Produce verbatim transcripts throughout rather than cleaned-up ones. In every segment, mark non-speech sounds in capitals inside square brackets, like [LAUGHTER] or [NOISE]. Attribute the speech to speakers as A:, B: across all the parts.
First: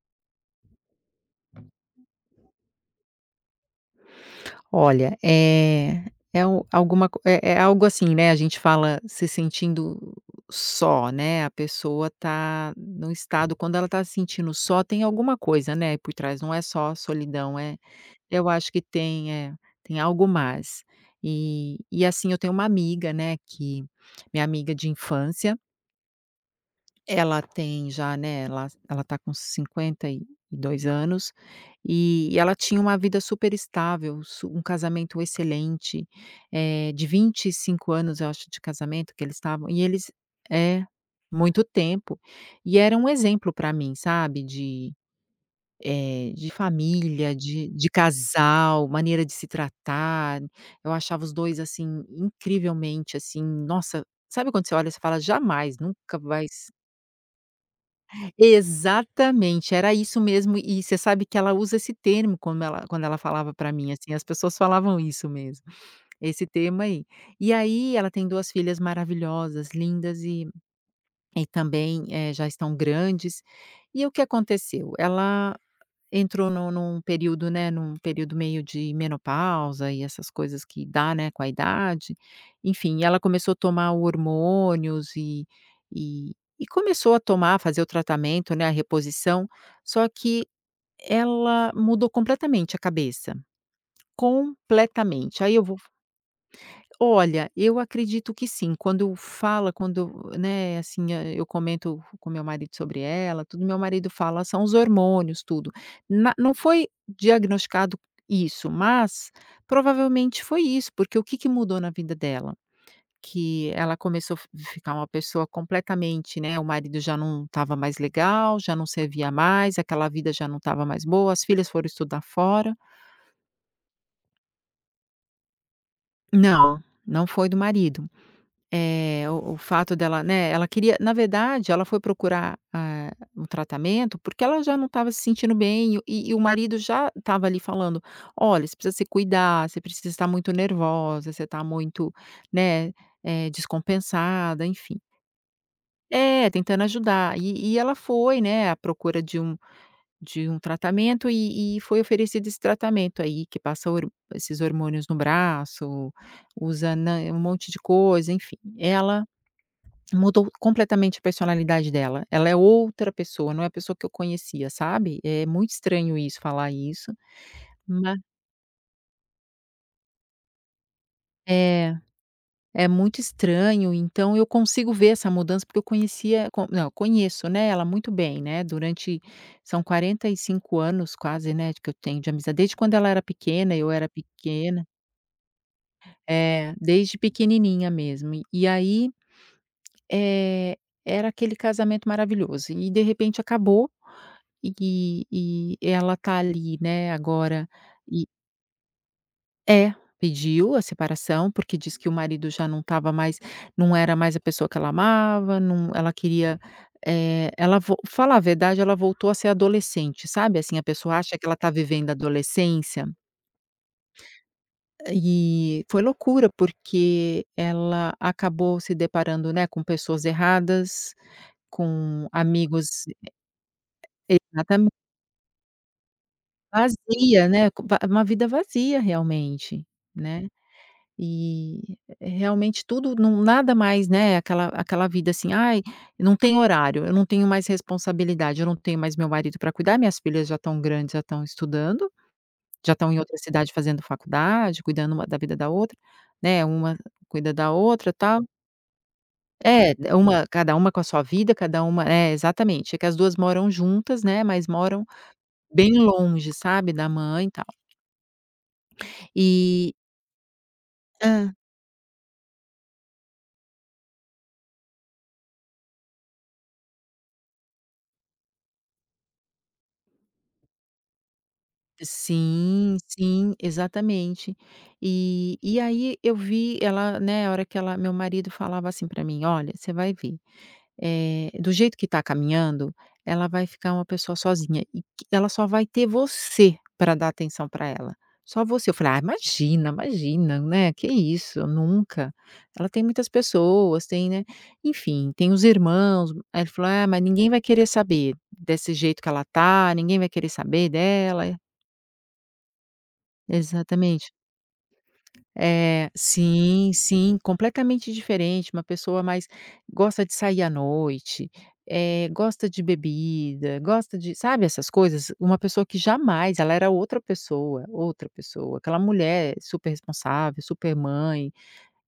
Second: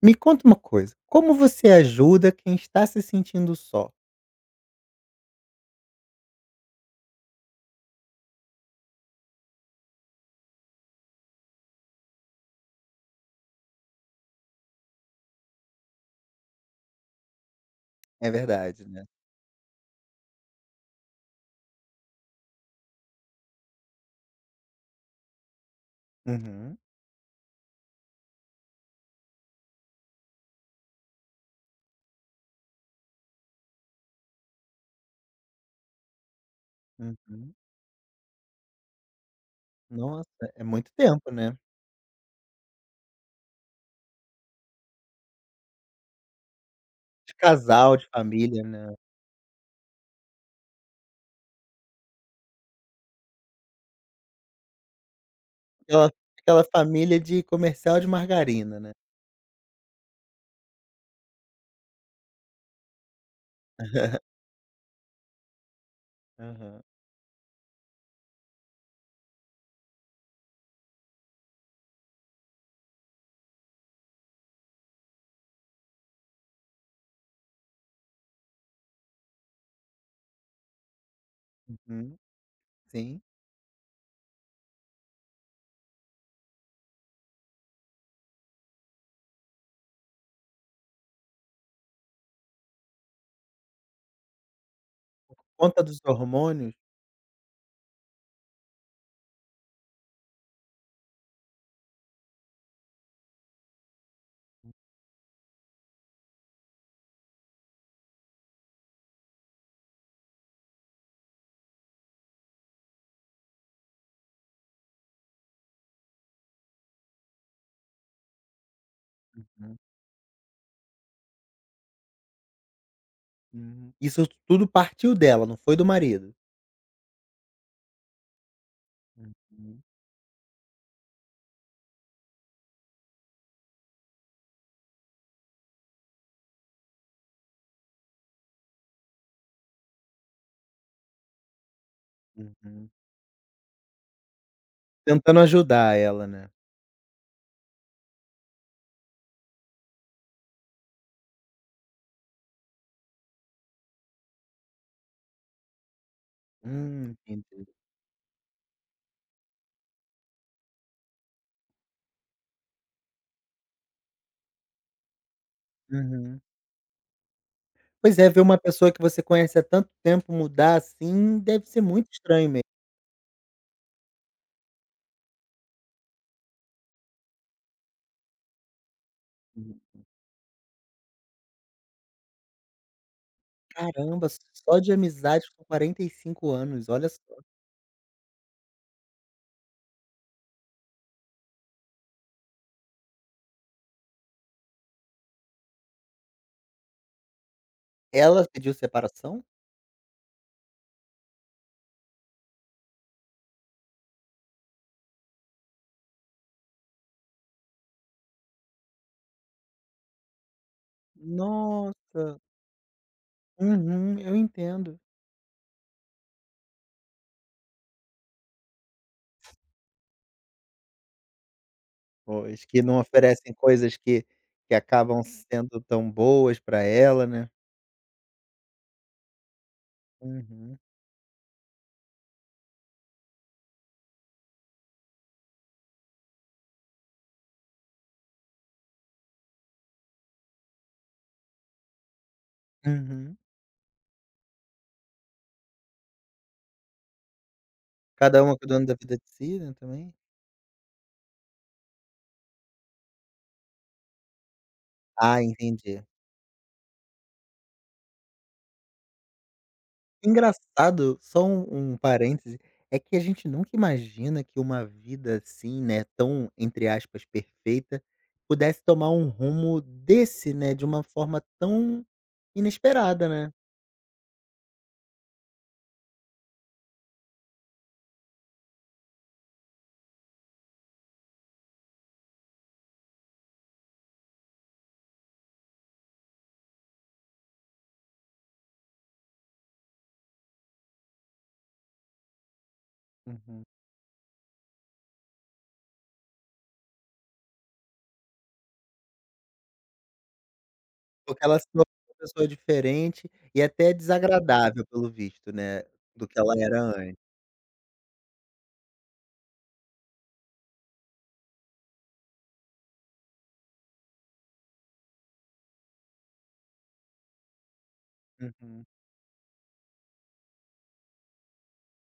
A: Me conta uma coisa, como você ajuda quem está se sentindo só?
B: Olha, é é o alguma co é é algo assim, né, a gente fala se sentindo só, né, a pessoa tá num estado quando ela tá se sentindo só, tem alguma coisa, né, por trás, não é só solidão, é.
A: É
B: Eu acho que
A: verdade, né.
B: tem é, tem algo mais. E e assim, eu tenho uma amiga, né, que minha amiga de infância
A: Uhum,
B: ela tem já, né, ela ela tá com cinquenta e dois anos, e ela tinha uma vida super estável, su um casamento excelente, eh, de vinte e
A: uhum.
B: cinco anos, eu acho, de casamento que eles estavam e eles
A: Nossa, é
B: é,
A: muito tempo, né.
B: muito tempo. E era um exemplo para mim, sabe, de, eh, de família,
A: De
B: de de
A: casal, de família,
B: casal,
A: né.
B: maneira de se tratar. Eu achava os dois assim, incrivelmente, assim, nossa, sabe quando você olha, e você fala: "Jamais,
A: Aquela
B: nunca vai..."
A: aquela família de comercial de margarina, né.
B: Exatamente, era isso mesmo e você sabe que ela usa esse termo, como ela quando ela falava para mim, assim, as
A: [LAUGHS]
B: pessoas falavam isso mesmo, esse termo
A: Aham.
B: aí. E aí ela tem duas filhas maravilhosas, lindas e e também, eh, já estão grandes. E o que aconteceu? Ela Entrou num num período, né, num período meio de menopausa e essas coisas que dá, né, com a idade,
A: Uhum.
B: enfim, ela
A: Sim.
B: começou a tomar hormônios e e e começou a tomar, fazer o tratamento, né, a reposição, só que ela mudou completamente a cabeça, completamente. Aí eu vou...
A: Conta dos hormônios.
B: Olha, eu acredito que sim. Quando fala, quando, né, assim, ah, eu comento com meu marido sobre ela, tudo, meu marido fala: "São os hormônios, tudo". Na Não foi diagnosticado isso, mas provavelmente foi isso, porque o que que mudou na vida dela? Que ela começou a fi ficar uma pessoa completamente, né, o marido já não estava mais legal, já não servia mais,
A: Uhum,
B: aquela vida já não estava mais boa, as filhas foram estudar fora.
A: uhum. Isso tudo partiu dela, não foi do marido?
B: Não, não foi do marido. Eh, o o
A: Uhum,
B: fato dela, né, ela queria, na verdade, ela foi procurar, ah, um tratamento, porque ela já não estava se sentindo bem e e o marido já estava ali falando: "Olha, você precisa se cuidar, você precisa estar muito nervosa, você está muito,
A: uhum.
B: né, eh, descompensada", enfim.
A: Tentando ajudar ela,
B: É,
A: né.
B: tentando ajudar. E e ela foi, né, à procura de um de um tratamento e e foi oferecido esse tratamento aí, que passa hor esses hormônios no braço, usa
A: Hum,
B: na um monte
A: entendi.
B: de coisa, enfim. Ela... Mudou completamente a personalidade dela. Ela é outra pessoa, não é a pessoa que eu conhecia, sabe. É muito estranho isso,
A: Uhum.
B: falar isso, mas
A: Pois é, ver uma pessoa que você conhece há tanto tempo mudar, assim, deve ser
B: é,
A: muito estranho mesmo.
B: é muito estranho, então eu consigo ver essa mudança, porque eu conhecia co não, eu conheço, né, ela muito bem, né, durante são quarenta e cinco anos quase, né, que eu tenho de amizade, desde quando ela era pequena, eu era
A: Caramba, só
B: pequena.
A: de amizade com quarenta e cinco
B: É,
A: anos, olha
B: desde
A: só.
B: pequenininha mesmo. E aí... Eh, era aquele casamento maravilhoso e de repente acabou, e e ela tá ali, né, agora e
A: Ela pediu separação?
B: é, pediu a separação, porque diz que o marido já não estava mais, não era mais a pessoa que ela amava, não, ela queria, eh, ela vo falar a verdade, ela voltou a ser adolescente, sabe, assim, a pessoa acha que ela tá vivendo a
A: Nossa.
B: adolescência,
A: Uhum, eu entendo.
B: e foi loucura, porque ela acabou se deparando, né, com pessoas erradas, com
A: Pois, que não
B: amigos...
A: oferecem coisas que que
B: Exatamente,
A: acabam sendo tão boas pra ela,
B: vazia,
A: né.
B: né, co va uma vida vazia realmente, né.
A: Uhum,
B: E realmente tudo, não nada mais, né, aquela aquela vida assim: "Ai, não tem horário, eu não tenho mais responsabilidade, eu não tenho mais meu marido pra cuidar, minhas filhas já estão grandes, já estão estudando, já estão em
A: uhum.
B: outra cidade fazendo faculdade, cuidando uma da vida da outra, né, uma cuida da outra, tal".
A: Cada uma cuidando da vida de si, né,
B: É,
A: também.
B: uma, cada uma com a sua vida, cada uma é, exatamente. É que as duas moram juntas, né, mas moram
A: Ah,
B: bem
A: entendi.
B: longe, sabe, da mãe e tal. E...
A: Engraçado, só
B: Hã.
A: um um parêntese, é que a gente nunca imagina que uma vida assim, né, tão, entre aspas, "perfeita", pudesse tomar um rumo desse, né, de uma forma tão
B: Sim,
A: inesperada, né.
B: sim, exatamente. E e aí eu vi ela, né, a hora que ela, meu marido falava assim para mim: "Olha, você vai ver, eh, do jeito que tá caminhando, ela vai ficar uma pessoa sozinha e que ela só vai ter você para dar atenção para ela, só você". Eu falei: "Ah, imagina, imagina, né, que isso, nunca. Ela tem muitas
A: Uhum.
B: pessoas, tem, né, enfim, tem os irmãos". Aí ele falou: "Ah, mas ninguém vai querer saber desse jeito que ela tá, ninguém vai querer saber
A: Porque
B: dela".
A: ela se tornou uma pessoa diferente e até
B: Exatamente.
A: desagradável pelo visto, né,
B: É,
A: do que ela era
B: sim,
A: antes.
B: sim, completamente diferente, uma pessoa mais... Gosta de sair à noite, é gosta de bebida, gosta de... Sabe essas coisas? Uma pessoa que jamais, ela era outra pessoa, outra pessoa,
A: Uhum.
B: aquela mulher super responsável, super mãe,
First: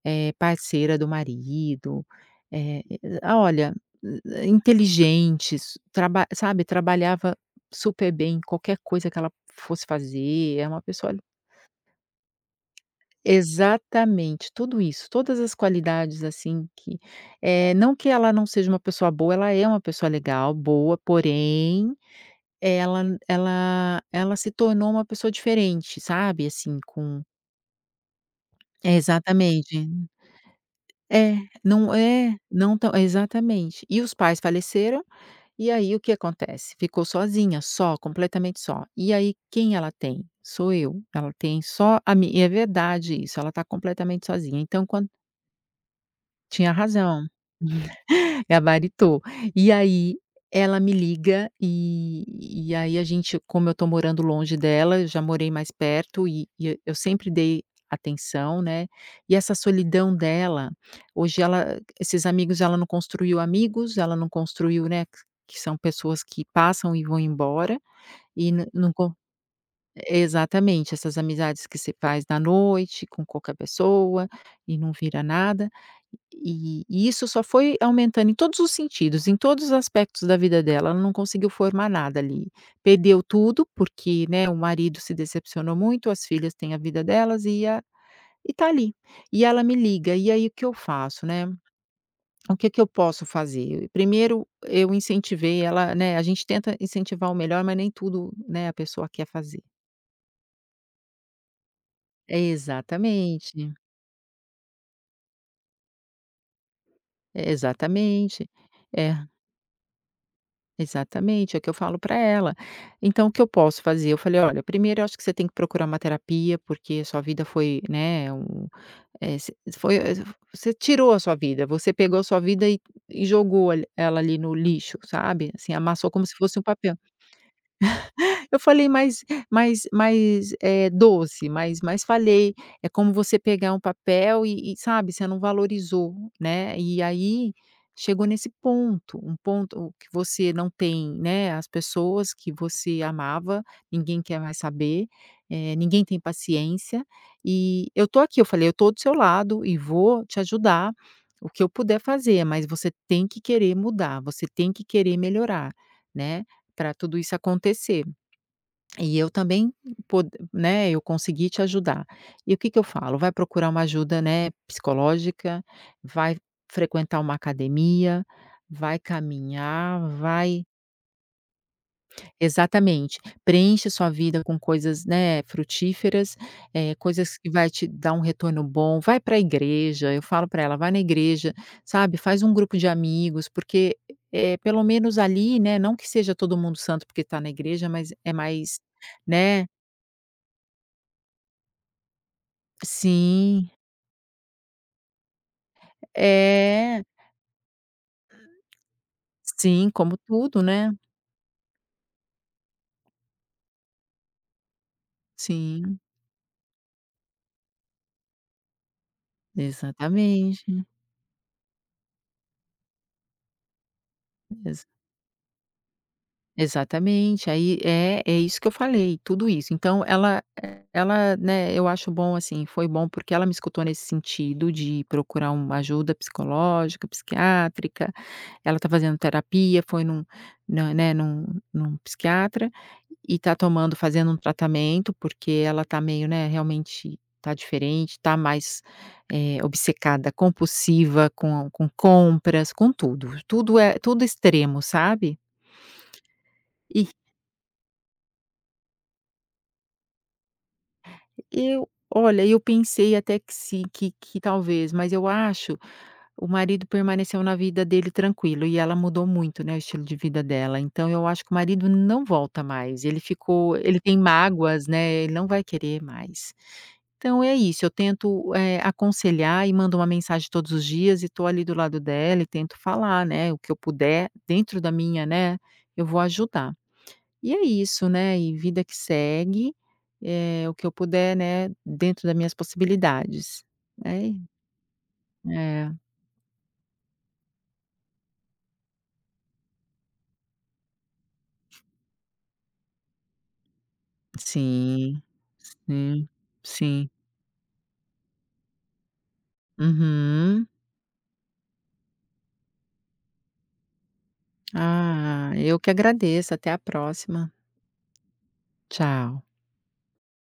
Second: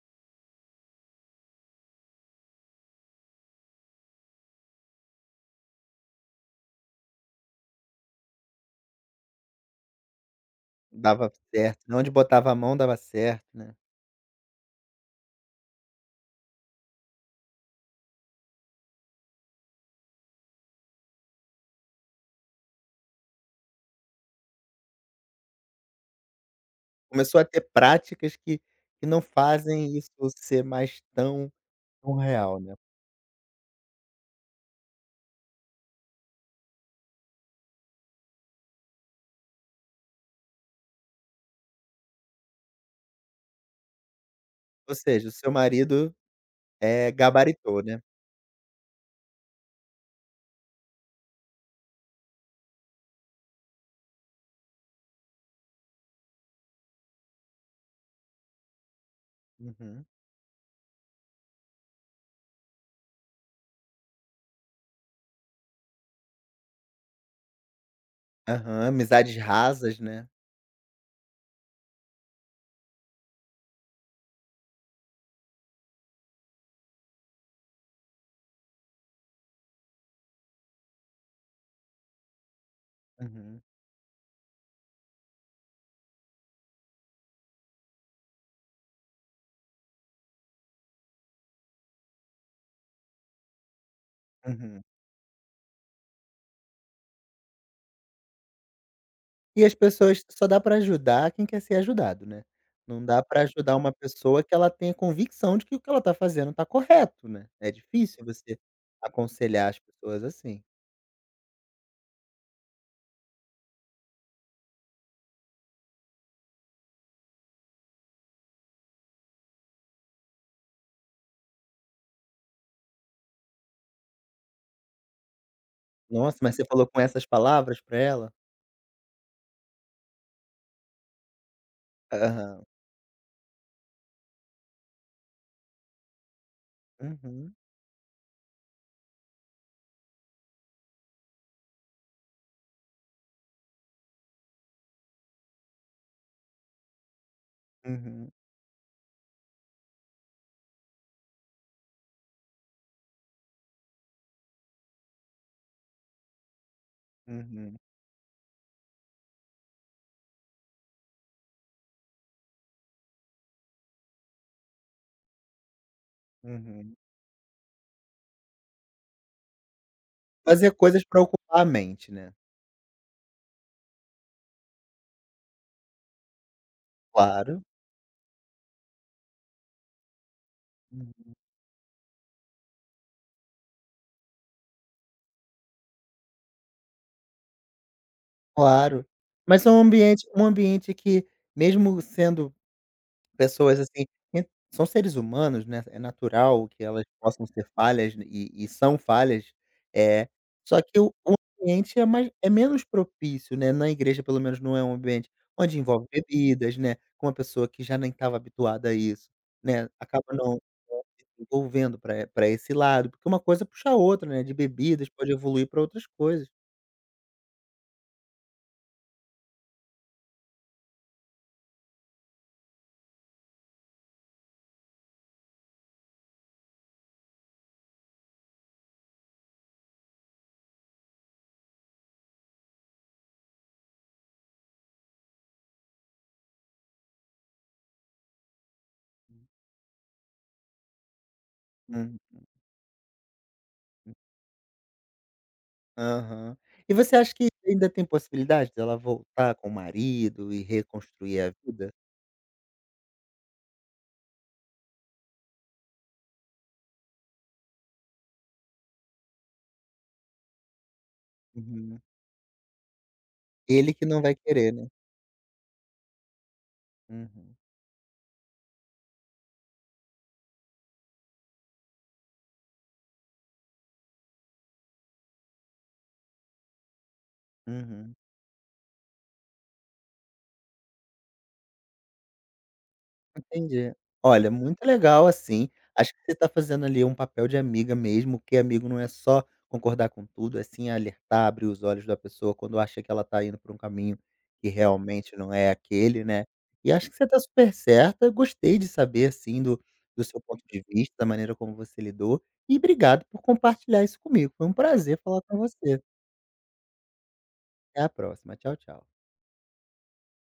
B: eh, parceira do marido, eh, ah, olha, eh, inteligente, su traba sabe, trabalhava super bem em qualquer coisa que ela fosse fazer, é uma pessoa...
A: Dava certo, onde botava a mão dava certo, né.
B: Exatamente, tudo isso, todas as qualidades assim que... eh, não que ela não seja uma pessoa boa, ela é uma pessoa legal, boa, porém, ela ela ela se tornou uma pessoa diferente, sabe, assim, com...
A: Começou a ter práticas que
B: é,
A: que não
B: exatamente.
A: fazem isso ser mais
B: É,
A: tão
B: não
A: Tão
B: é,
A: real, né.
B: não tão exatamente. E os pais faleceram, e aí o que acontece? Ficou sozinha, só, completamente só. E aí quem ela tem? Sou eu. Ela tem só a mim e é verdade isso, ela tá completamente sozinha, então
A: Ou
B: quando...
A: seja, o seu marido,
B: Tinha
A: é,
B: razão.
A: gabaritou, né?
B: Gabaritou. E aí ela me liga e e aí a gente, como eu tô morando longe dela, eu já morei mais perto e e eu sempre dei atenção, né, e essa
A: Uhum.
B: solidão dela, hoje ela, esses amigos, ela não construiu amigos, ela não construiu, né, que são pessoas que passam e vão embora e não
A: Aham,
B: não
A: amizades rasas, né?
B: Exatamente, essas amizades que você faz na noite com qualquer pessoa e não vira nada. E e isso só foi aumentando em todos os sentidos, em todos os aspectos da vida dela, ela não conseguiu formar nada ali. Perdeu
A: Uhum.
B: tudo, porque, né, o marido se decepcionou muito, as filhas têm a vida delas e a e tá ali. E ela me liga, e aí o que eu faço, né, o que que eu posso fazer? Primeiro
A: Uhum.
B: eu incentivei ela, né, a gente tenta incentivar o melhor, mas nem tudo, né, a pessoa quer fazer.
A: E as pessoas só dá pra ajudar quem quer ser ajudado,
B: É,
A: né? Não dá pra
B: exatamente.
A: ajudar uma pessoa que ela tenha convicção de que o que ela tá fazendo tá correto, né?
B: é,
A: É difícil
B: exatamente.
A: você
B: É,
A: aconselhar as pessoas assim.
B: exatamente, é o que eu falo para ela. Então o que eu posso fazer? Eu falei: "Olha, primeiro eu acho que você tem que procurar uma terapia, porque a sua vida foi, né, um... eh, você foi é, você tirou a sua vida, você pegou a sua vida e e jogou al- ela ali no lixo, sabe, assim, amassou como se
A: Nossa, mas
B: fosse um
A: você falou
B: papel".
A: com essas palavras pra ela?
B: Eu falei mais mais mais, eh, doce, mas mas falei,
A: Aham.
B: é como você pegar um papel e e, sabe, você não valorizou, né. E aí,
A: Uhum,
B: chegou nesse ponto, um ponto que você não tem, né, as pessoas que você amava, ninguém quer mais saber, eh, ninguém tem paciência, e eu tô
A: uhum,
B: aqui, eu falei: "Eu tô do seu lado e vou te ajudar, o que eu puder fazer, mas você tem que querer mudar, você tem que querer melhorar, né, para tudo isso
A: uhum,
B: acontecer". E eu também pod né, eu consegui te ajudar. E o que que eu falo? Vai procurar uma ajuda, né, psicológica, vai
A: uhum.
B: frequentar uma academia, vai caminhar, vai...
A: Fazer coisas pra ocupar a mente, né?
B: Exatamente, preenche sua vida com coisas, né, frutíferas, eh, coisas que
A: Claro.
B: vai te dar um retorno bom, vai para a igreja, eu falo para ela: "Vai na igreja", sabe, faz um grupo de amigos, porque, eh, pelo menos ali, né, não que seja todo mundo santo porque está na igreja, mas é mais,
A: Claro.
B: né...
A: Mas é um ambiente um ambiente que, mesmo sendo
B: Sim,
A: pessoas, assim, en são seres humanos, né, é natural que
B: é.
A: elas possam ter falhas e e são falhas,
B: Sim, como
A: é.
B: tudo,
A: Só
B: né.
A: que o o ambiente é mais é menos propício, né, na igreja pelo menos não é um ambiente onde
B: Sim,
A: envolve bebidas, né, com uma pessoa que já nem estava habituada a isso, né, acaba não
B: exatamente.
A: não se envolvendo pra esse lado, porque uma coisa puxa a outra, né, de bebidas pode evoluir para outras coisas.
B: Exatamente, aí é é isso que eu falei, tudo isso. Então ela, eh, ela, né, eu acho bom, assim, foi bom porque ela me escutou nesse sentido de procurar uma ajuda psicológica, psiquiátrica, ela tá fazendo terapia, foi num na né, num num psiquiatra e tá tomando, fazendo um tratamento, porque ela tá meio, né, realmente tá diferente, tá mais, eh, obcecada, compulsiva, com com
A: Hum.
B: compras, com tudo, tudo é tudo extremo, sabe?
A: Aham. E você acha que ainda tem possibilidade dela voltar com o marido e reconstruir a
B: Eu
A: vida?
B: Olha, eu pensei até que sim, que que talvez, mas eu acho, o marido permaneceu na vida dele tranquilo e ela mudou muito, né, o estilo de vida dela, então eu acho que o marido
A: Uhum.
B: não volta mais, ele ficou,
A: Ele
B: ele
A: que
B: tem
A: não vai querer,
B: mágoas,
A: né?
B: né, ele não vai querer mais. Então é
A: Uhum,
B: isso, eu tento, eh, aconselhar e mando uma mensagem todos os dias e estou ali do lado dela e tento falar, né, o que eu puder dentro da minha, né, eu vou ajudar. E é isso,
A: uhum.
B: né, e vida que segue, eh, o que eu puder, né, dentro das minhas possibilidades.
A: Entendi.
B: É
A: Olha, muito legal, assim,
B: é,
A: acho que você está fazendo ali um papel de amiga mesmo, que amigo não é só concordar com tudo, é sim alertar, abrir os olhos da pessoa quando acha que ela está indo por um caminho que
B: sim,
A: realmente não é aquele,
B: sim,
A: né. E
B: sim.
A: acho que você está super certa, gostei de saber, assim, do do seu ponto
B: Uhum.
A: de vista, da maneira como você lidou, e obrigado por compartilhar isso comigo, foi um prazer falar
B: Ah,
A: com
B: eu que
A: você.
B: agradeço, até a próxima.
A: Até a próxima, tchau, tchau.
B: Tchau.